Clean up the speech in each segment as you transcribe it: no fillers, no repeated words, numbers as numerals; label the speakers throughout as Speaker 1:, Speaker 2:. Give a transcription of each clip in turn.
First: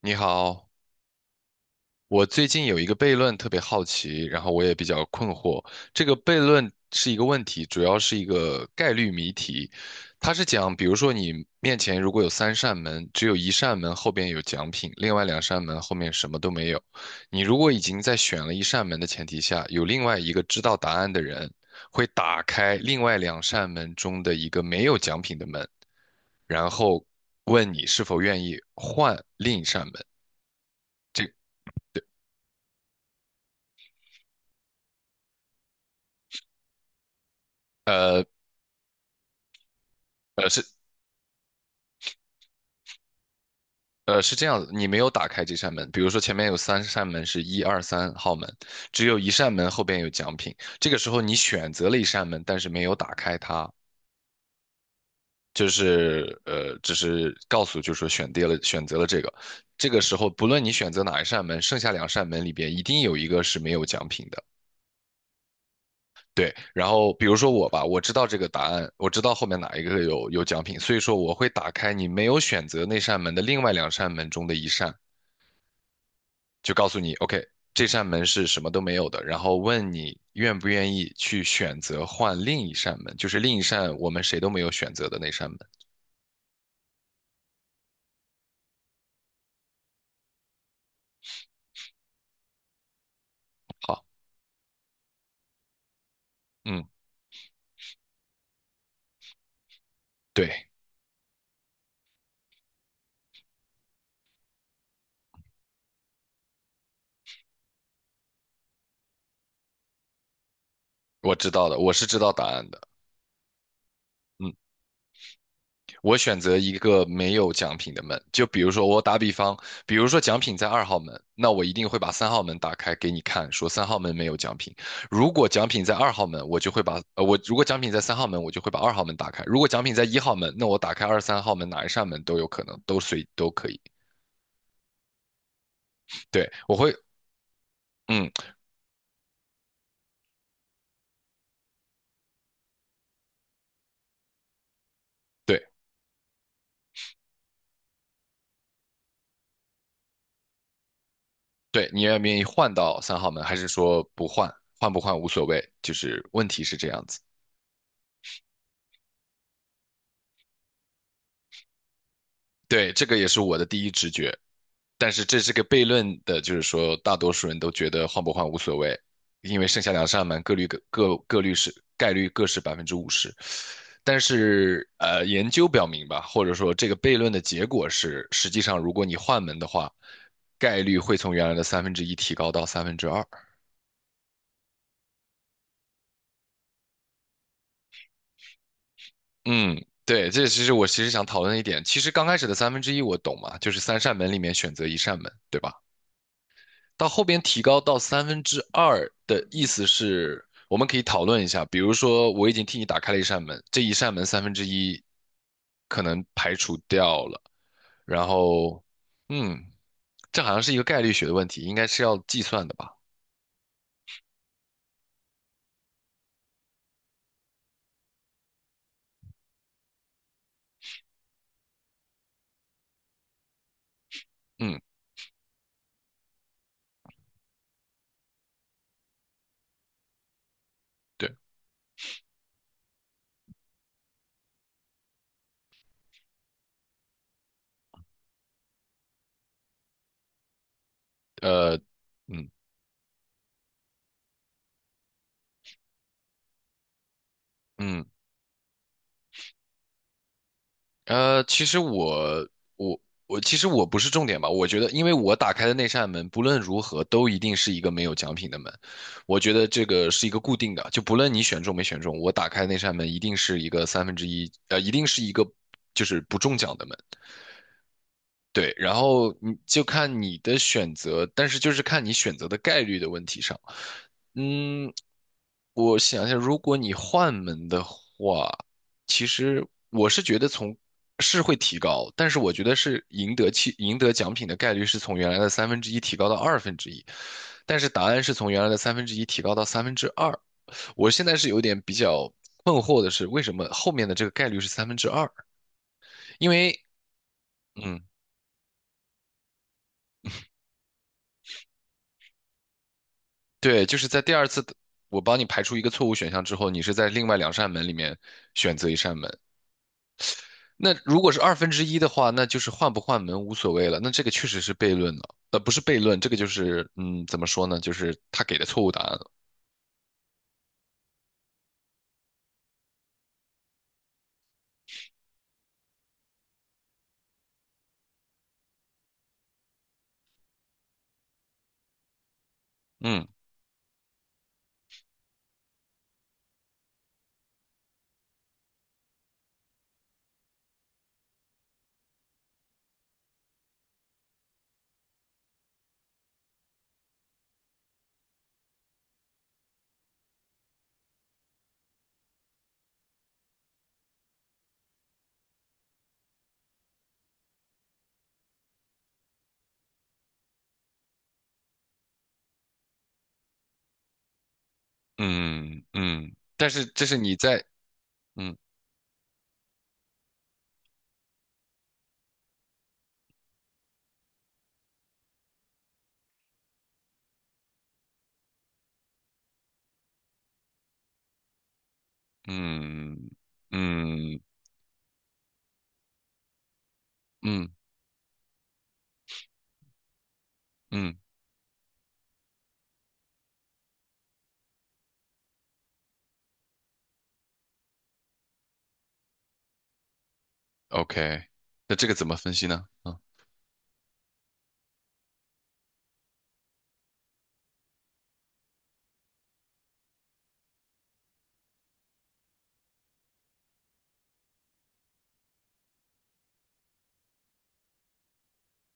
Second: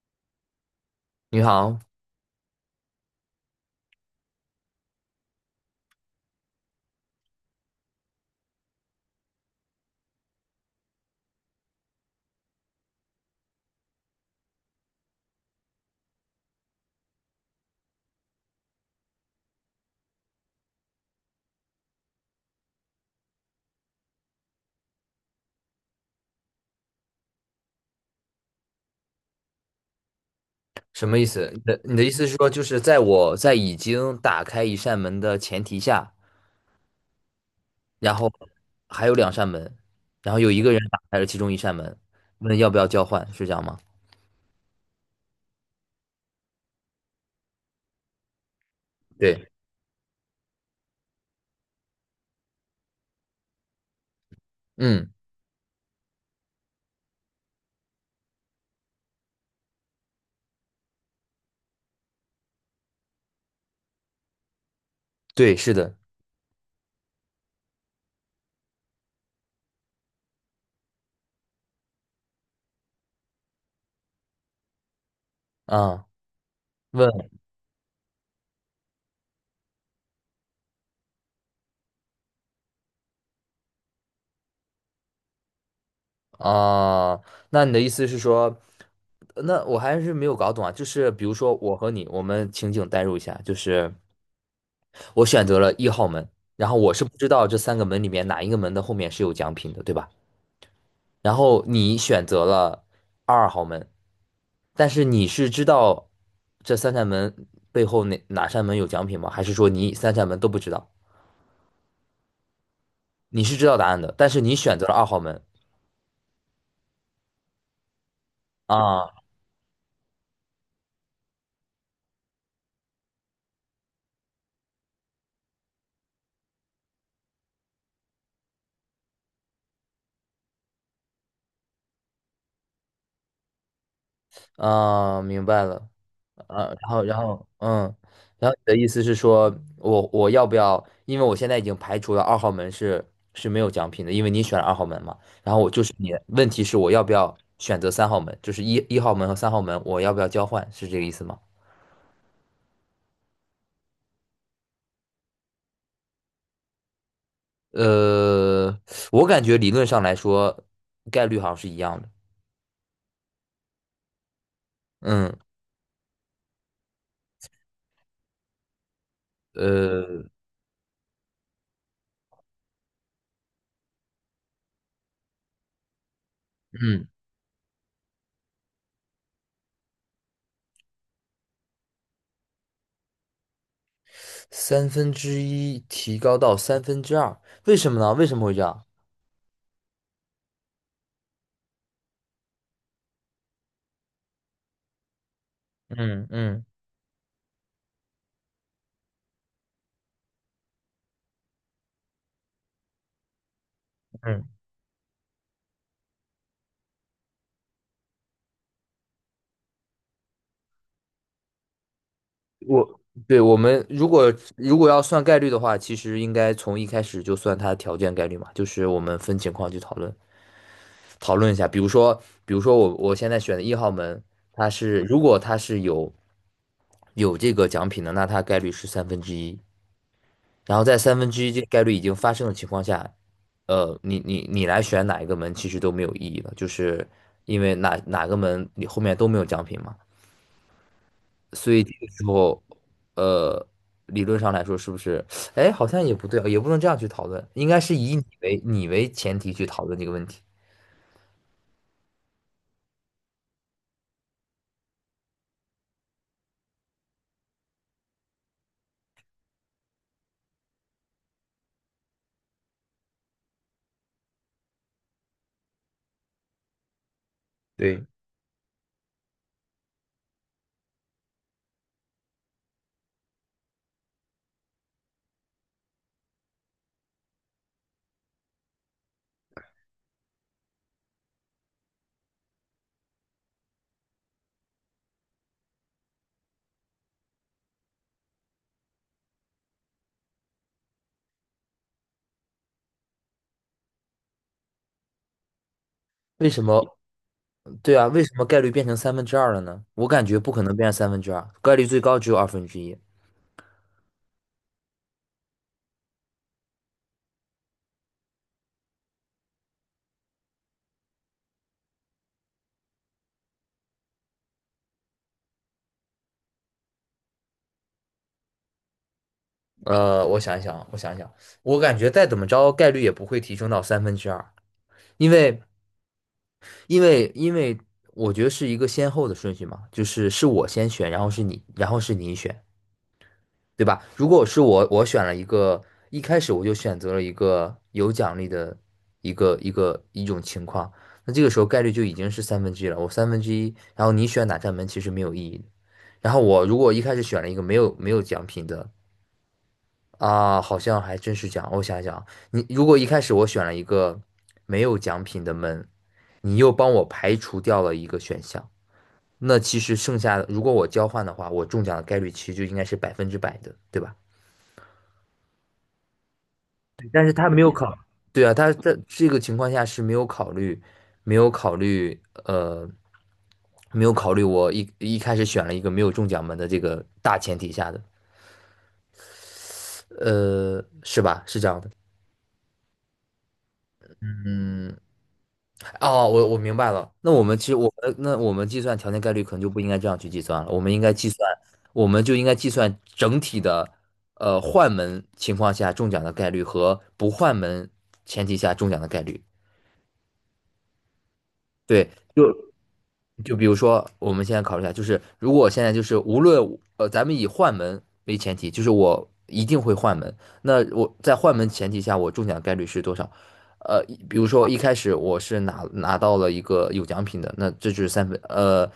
Speaker 1: 你好，
Speaker 2: 你好，
Speaker 1: 我最近有一个悖论特别好奇，然后我也比较困惑。这个悖论是一个问题，主要是一个概率谜题。它是讲，比如说你面前如果有三扇门，只有一扇门后边有奖品，另外两扇门后面什么都没有。你如果已经在选了一扇门的前提下，有另外一个知道答案的人会打开另外两扇门中的一个没有奖品的门，然后问你是否愿意换另一扇门。
Speaker 2: 什么意
Speaker 1: 这
Speaker 2: 思？你的意思是说，就是在我在已经打开一扇门的前提下，然后还有两扇门，然后有一
Speaker 1: 是。
Speaker 2: 个人打开了其中一扇门，问要不要交换，是这样吗？
Speaker 1: 是这样子，你没有打开这扇门。比如说，前面有三扇门是一二三号门，只有一
Speaker 2: 对，
Speaker 1: 扇门后边有奖品。这个时候你选择了一扇门，但是没有打开它，
Speaker 2: 嗯，
Speaker 1: 就是，只是告诉就是说选定了选择了这个。这个时候，不论你选择哪一扇门，剩下两扇门里边一定有一个是没有奖品的。
Speaker 2: 对，是的，
Speaker 1: 对，然后比如说我吧，我知道这个答案，我知道后面哪一个有奖品，所以说我会打开你没有选择那扇门的另外两扇门中的一扇，
Speaker 2: 啊，
Speaker 1: 就告诉
Speaker 2: 问
Speaker 1: 你，OK,这扇门是什么都没有的，然后问你愿不愿意去选择换另一扇门，就是另一扇我们谁都没有选择的那扇门。
Speaker 2: 啊，那你的意思是说，那我还是没有搞懂啊，就是比如说我和你，我们情景代入一下，就是
Speaker 1: 好，
Speaker 2: 我选择了一号门，然后
Speaker 1: 嗯，
Speaker 2: 我是不知道这三个门里面哪一个门的后面是有奖品的，对吧？
Speaker 1: 对，
Speaker 2: 然后你选择了二号门，但是你是知道这三扇门背后哪扇门有奖品吗？还是说你三扇门都不知道？
Speaker 1: 我知道的，我是知道答案的。
Speaker 2: 你是知道答案的，但是
Speaker 1: 嗯。
Speaker 2: 你选择了二号门
Speaker 1: 我选择一个没有奖品的门，就比如说我
Speaker 2: 啊
Speaker 1: 打比方，比如说奖品在二号门，那我一定会把三号门打开给你看，说三号门没有奖品。如果奖品在二号门，我就会把呃我如果奖品在三号门，我就会把二号门打开。如果奖品在一号门，那我打开二三号门哪一扇门都有可能，都可以。
Speaker 2: 啊，明白了
Speaker 1: 对，
Speaker 2: 啊。
Speaker 1: 我
Speaker 2: 然
Speaker 1: 会
Speaker 2: 后然后
Speaker 1: 嗯
Speaker 2: 然后你的意思是说我要不要？因为我现在已经排除了二号门是是没有奖品的，因为你选了二号门嘛。然后
Speaker 1: 对
Speaker 2: 我就是你，问题是我要不要选择三号门？就是一号门和三号门，我要不要交换？是这个意思吗？
Speaker 1: 对，你愿不愿意换到三号门，还是说不换？换不换无所谓，就是问题是这样子。
Speaker 2: 呃，我感觉理论上来说，概率好像是一样的。
Speaker 1: 对，这个也是我的第一直觉。但是
Speaker 2: 嗯，
Speaker 1: 这是个悖论的，就是说大多数人都觉得换不换无所谓，因为剩下两
Speaker 2: 呃，
Speaker 1: 扇门各率各各各率是概率各是百分之五十。但是研究表明吧，或者说这个
Speaker 2: 嗯，
Speaker 1: 悖论的结果是，实际上如果你换门的话，概率会从原来的三分之一提高到三分之二。
Speaker 2: 三分之一提高到三分之二，为什么呢？为什么会这样？
Speaker 1: 嗯，对，这其实我其实想讨论一点，其实刚开始的三分之一我懂嘛，就是三扇门里面选择一扇门，对吧？
Speaker 2: 嗯嗯
Speaker 1: 到后边提高到三分之二的意思是，我们可以讨论一下，比如说我已经替你打开了一扇门，这一扇门三
Speaker 2: 嗯。
Speaker 1: 分之一可能排除掉了，然后，嗯，这好像是一个概率学的问题，应该是要计算的吧？
Speaker 2: 我对我们如果要算概率的话，其实应该从一开始就算它的条件概率嘛，就是我们分情况去讨论讨论一下。比如说，比如说我现在选的一号门，它
Speaker 1: 嗯，
Speaker 2: 是如果它是有有这个奖品的，那它概率是三分之一。然后在三分
Speaker 1: 对，
Speaker 2: 之一这个概率已经发生的情况下，呃，你来选哪一个门其实都没有意义了，就是因为哪个门你后面都没有奖品嘛。所
Speaker 1: 呃，
Speaker 2: 以这个时
Speaker 1: 嗯
Speaker 2: 候，呃，理论上来说，是不是？哎，好像也不对啊，也不能这样去讨论，应该是
Speaker 1: 嗯
Speaker 2: 以你为前提去讨论这个问题。
Speaker 1: 呃，其实我我其实我不是重点吧，我觉得，因为我打开的那扇门，不论如何都一定是一个没有奖品的门，我觉得这个是一个固定的，就不论你选中没选中，我打开那扇门一定是一个就是不中奖的门，
Speaker 2: 对，
Speaker 1: 对，然后你就看你的选择，但是就是看你选择的概率的问题上。嗯，我想一下，如果你换门的话，其实我是觉得是会提高，但是我觉得是赢得奖品的概率是从原来的三分之一提高到二分之一，但是答案是从原来的三分之一提高到三分之二。我现在是有点比较困惑的是，为什么后面的这个概率是三分之二？因
Speaker 2: 为什
Speaker 1: 为。
Speaker 2: 么？对
Speaker 1: 嗯。
Speaker 2: 啊，为什么概率变成三分之二了呢？我感觉不可能变成三分之二，概率最高只有二分之一。
Speaker 1: 对，就是在第二次的我帮你排除一个错误选项之后，你是在另外两扇门里面选择一扇门。那如果是二分之一的话，那就是换不换门无所谓了。那这个确实是悖论了，不是悖论，这个就是，怎么说呢？就是他给的错误答案了。
Speaker 2: 我想一想啊，我想一想，我感觉再怎么着，概率也不会提升到三分之二，因为因为我觉得是一个先后的顺序嘛，就是是我先选，然后是你，然后是你选。
Speaker 1: 嗯
Speaker 2: 对吧？如果是我，我选了一个，一开始我就选择了一个有奖励的一个一种情况，那这个时候概率就已经是三分之一了。我三分之一，然后你选哪扇门其实没有意义的然后我如果一开始选了一个没有奖品的啊，好像还真是奖。我想想，你如果一开始我选了一个没有奖品的门，你又帮我排除掉了一个选项，那其实剩下的如果我交换的话，我中奖的概率其实就应该是百分之百的，对吧？
Speaker 1: 嗯嗯，但是这是
Speaker 2: 但是
Speaker 1: 你
Speaker 2: 他没
Speaker 1: 在
Speaker 2: 有考，对啊，
Speaker 1: 嗯
Speaker 2: 他在这个情况下是没有考虑，没有考虑，没有考虑我一开始选了一个没有中奖门的这个大前提下的，呃，是吧？是这样的，
Speaker 1: 嗯嗯
Speaker 2: 嗯，哦，我明白了。那我们其
Speaker 1: 嗯
Speaker 2: 实我们那我们计算条件概率可能就不应该这样去计算了，我们应该
Speaker 1: 嗯
Speaker 2: 计算，我们就应该计算整体的，呃，换门情况下中奖的概率和不换门前提下中奖的概率。
Speaker 1: ，OK,那这
Speaker 2: 对，
Speaker 1: 个怎么分
Speaker 2: 就
Speaker 1: 析呢？啊，
Speaker 2: 就比如说，我们现在考虑一下，就是如果我现在就是无论咱们以换门为前提，就是我一定会换门。那我在换门前提下，我中奖概率是多少？呃，比如说一开始我是拿到了一个有奖品的，那这就是三分。呃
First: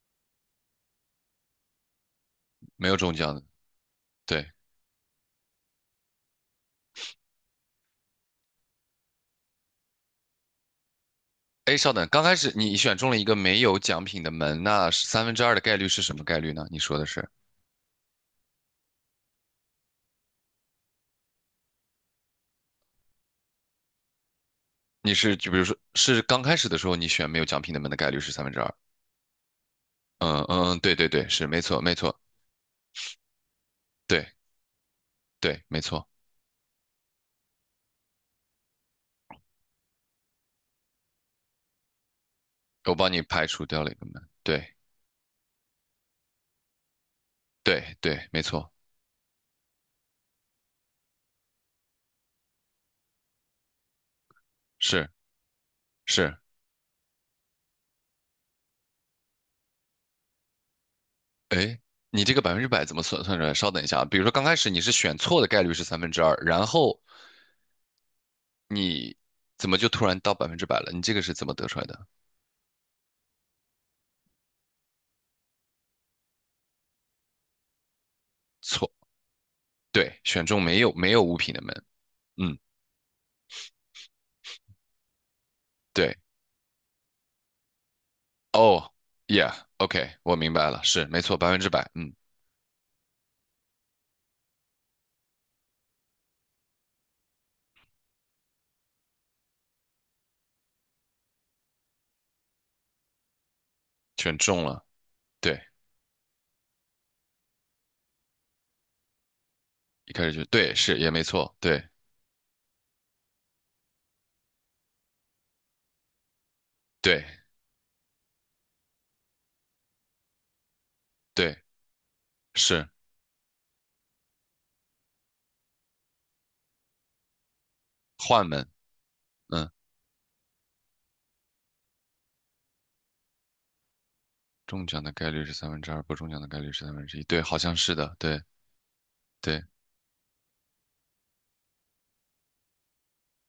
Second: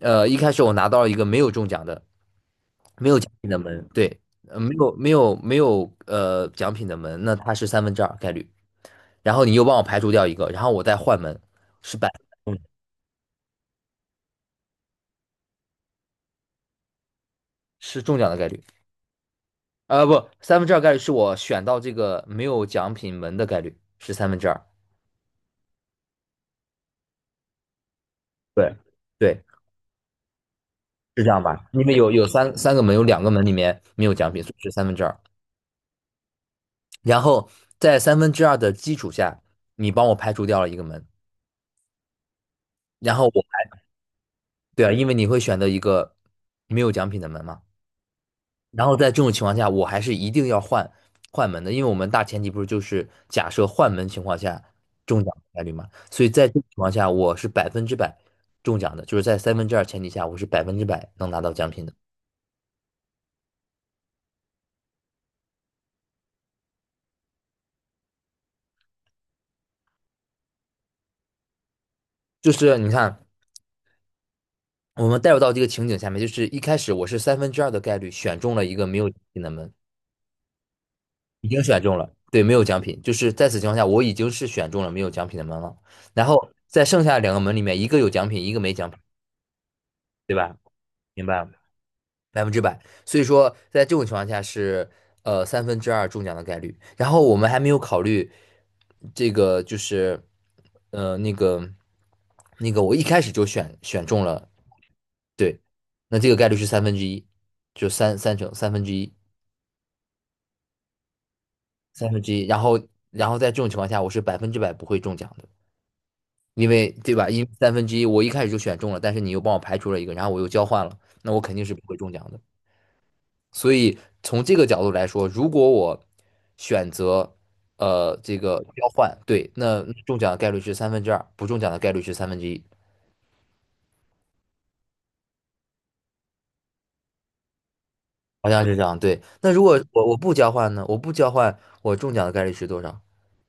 Speaker 2: 呃，一开始我拿到了一个没有中奖的
Speaker 1: 没有中奖的，
Speaker 2: 的门，对，
Speaker 1: 对。
Speaker 2: 呃没有呃奖品的门，那它是三分之二概率。然后你又帮我排除掉一个，然后我再换门，
Speaker 1: 哎，稍
Speaker 2: 是
Speaker 1: 等，
Speaker 2: 百
Speaker 1: 刚开始
Speaker 2: 嗯
Speaker 1: 你选中了一个没有奖品的门，那是三分之二的概率是什么概率呢？你说的是，
Speaker 2: 是中奖的概率。呃，不，三分之二概率是我选到这个没有奖品门的概率是三分之二。
Speaker 1: 就比如说是刚开始的时候你选没有奖品的门的概率是三分之二。
Speaker 2: 对，对，
Speaker 1: 嗯嗯嗯，对对
Speaker 2: 是
Speaker 1: 对，
Speaker 2: 这样
Speaker 1: 是没
Speaker 2: 吧？
Speaker 1: 错
Speaker 2: 因
Speaker 1: 没
Speaker 2: 为有
Speaker 1: 错，
Speaker 2: 有三个门，有两个门里面没有
Speaker 1: 对
Speaker 2: 奖品，所以是三分之二。
Speaker 1: 对没错，
Speaker 2: 然后在三分之二的基础下，你帮我排除掉了一个门，
Speaker 1: 我帮
Speaker 2: 然
Speaker 1: 你
Speaker 2: 后我，
Speaker 1: 排除掉了一个门，对
Speaker 2: 对啊，因为你会选择一个没有奖品的门嘛。
Speaker 1: 对对，没错，
Speaker 2: 然后在这种情况下，我还是一定要换换门的，因为我们大前提不是就是假设换门情况下
Speaker 1: 是
Speaker 2: 中奖的概率嘛，所以
Speaker 1: 是，
Speaker 2: 在这种情况下，我是百分之百中奖的，就是在三分之二前提下，我是百分之百能拿到奖
Speaker 1: 哎，
Speaker 2: 品的。
Speaker 1: 你这个百分之百怎么算算出来？稍等一下啊，比如说刚开始你是选错的概率是三分之二，然后你怎么就突然到百分之百了？你这个是怎么得出来的？
Speaker 2: 就是你看，我们带入到这个情景下面，就是一开始我是三分之二的概率选中了一个
Speaker 1: 错，
Speaker 2: 没有奖品的门，
Speaker 1: 对，选中没有物
Speaker 2: 已
Speaker 1: 品的
Speaker 2: 经选
Speaker 1: 门。
Speaker 2: 中了，对，没
Speaker 1: 嗯，
Speaker 2: 有奖品，就是在此情况下，我已经是选中了没有奖品的门了。
Speaker 1: 对，
Speaker 2: 然后在剩下两个门里面，一个有奖品，一个没奖
Speaker 1: 哦
Speaker 2: 品，
Speaker 1: ，yeah，OK，我
Speaker 2: 对
Speaker 1: 明
Speaker 2: 吧？
Speaker 1: 白了，是没
Speaker 2: 明
Speaker 1: 错，
Speaker 2: 白
Speaker 1: 百
Speaker 2: 吗？
Speaker 1: 分之百，嗯，
Speaker 2: 百分之百。所以说，在这种情况下是呃三分之二中奖的概率。然后我们还没有考虑这个，就是呃那个那个，我一开始就选选中
Speaker 1: 全
Speaker 2: 了，
Speaker 1: 中了，
Speaker 2: 对，
Speaker 1: 对，
Speaker 2: 那这个概率是三分之一，就三成三分之一，
Speaker 1: 一开始就对，是也没错，对，
Speaker 2: 三分之一。然后然后在这种情况下，我是百分之百不会中奖的，因为对
Speaker 1: 对，
Speaker 2: 吧？因为三分之一我一开始就选中了，但是你又帮我排除了一个，然后我又交换了，那我肯
Speaker 1: 对，
Speaker 2: 定是不会中奖的。
Speaker 1: 是
Speaker 2: 所以从这个角度来说，如果我选择呃这
Speaker 1: 换
Speaker 2: 个
Speaker 1: 门，
Speaker 2: 交换，对，
Speaker 1: 嗯，
Speaker 2: 那那中奖的概率是三分之二，不中奖的概率是三分之一，
Speaker 1: 中奖的概率是三分之二，不中奖的概率是三分之一，对，好像是的，对，
Speaker 2: 好像是这样。对，那
Speaker 1: 对，
Speaker 2: 如果我不交换呢？我不交换，我中奖的概率是多少？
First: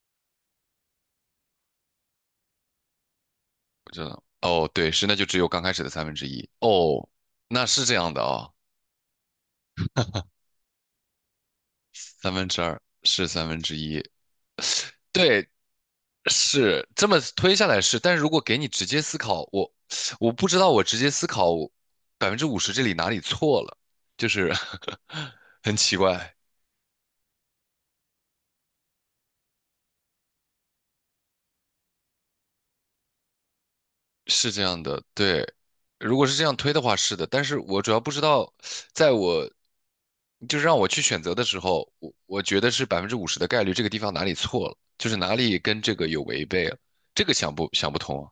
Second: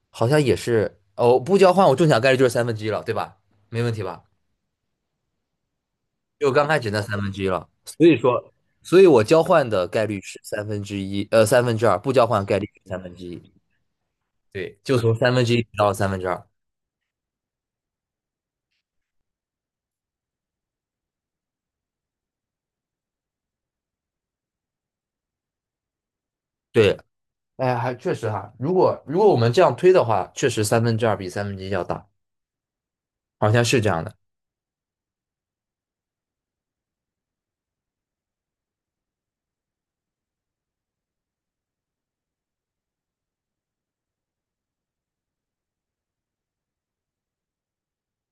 Speaker 2: 好像也是，哦，不交换我中奖概率就是三分之一了，对吧？没
Speaker 1: 我
Speaker 2: 问
Speaker 1: 知
Speaker 2: 题
Speaker 1: 道，
Speaker 2: 吧？
Speaker 1: 哦，对，是，那就只有刚开始的三分之一，
Speaker 2: 就刚开始那
Speaker 1: 哦，
Speaker 2: 三分之一
Speaker 1: 那
Speaker 2: 了。
Speaker 1: 是这
Speaker 2: 所
Speaker 1: 样
Speaker 2: 以
Speaker 1: 的哦，
Speaker 2: 说，所以我交换的概率是三分之一，呃，三分之二，不交
Speaker 1: 三
Speaker 2: 换
Speaker 1: 分
Speaker 2: 概
Speaker 1: 之
Speaker 2: 率
Speaker 1: 二
Speaker 2: 是三分之
Speaker 1: 是
Speaker 2: 一。
Speaker 1: 三分之一，
Speaker 2: 对，就从三分
Speaker 1: 对。
Speaker 2: 之一到三分之二。
Speaker 1: 是这么推下来是，但是如果给你直接思考，我不知道我直接思考百分之五十这里哪里错了，就是 很奇怪，
Speaker 2: 对，哎，还确实哈，如果如果我们这样推的话，确实三分之二比三分之一要大，好像是这样的。
Speaker 1: 是这样的，对。如果是这样推的话，是的，但是我主要不知道，在我就是让我去选择的时候，我觉得是百分之五十的概率，这个地方哪里错了，就是哪里跟这个有违背了，这个想不通啊？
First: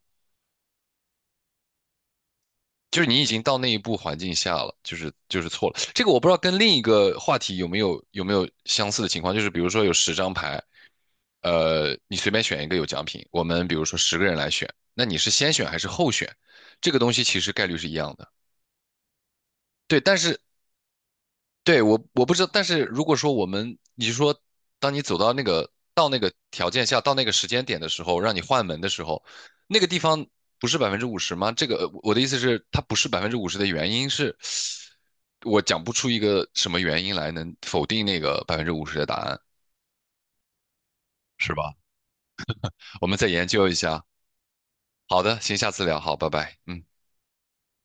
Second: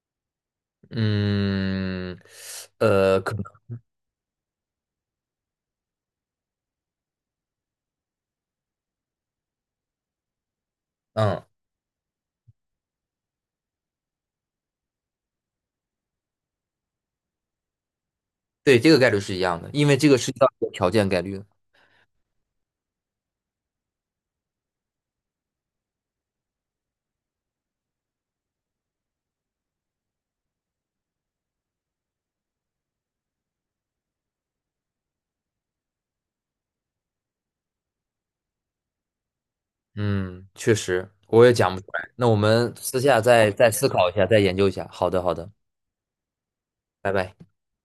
Speaker 2: 嗯，
Speaker 1: 就是
Speaker 2: 呃，
Speaker 1: 你已
Speaker 2: 可
Speaker 1: 经
Speaker 2: 能，
Speaker 1: 到那一步环境下了，就是错了。这个我不知道跟另一个话题有没有相似的情况，就是比如说有10张牌，
Speaker 2: 嗯，
Speaker 1: 你随便选一个有奖品，我们比如说10个人来选，那你是先选还是后选？这个东西其实概率是一样的，
Speaker 2: 对，这个概率是一样的，因为
Speaker 1: 对。
Speaker 2: 这
Speaker 1: 但
Speaker 2: 个是一
Speaker 1: 是
Speaker 2: 个条件概率
Speaker 1: 对，我不知道，但是如果说我们，你是说，当你走到那个条件下，到那个时间点的时候，让你换门的时候，那个地方不是百分之五十吗？这个我的意思是，它不是百分之五十的原因是，我讲不出一个什么原因来能否定那个百分之五十的答案，
Speaker 2: 嗯，确实，我也
Speaker 1: 是吧？
Speaker 2: 讲不出来。那我们私
Speaker 1: 我们
Speaker 2: 下
Speaker 1: 再研
Speaker 2: 再
Speaker 1: 究
Speaker 2: 再
Speaker 1: 一
Speaker 2: 思
Speaker 1: 下。
Speaker 2: 考一下，再研究一下。好的，
Speaker 1: 好
Speaker 2: 好
Speaker 1: 的，
Speaker 2: 的，
Speaker 1: 行，下次聊，好，拜拜，嗯。
Speaker 2: 拜拜。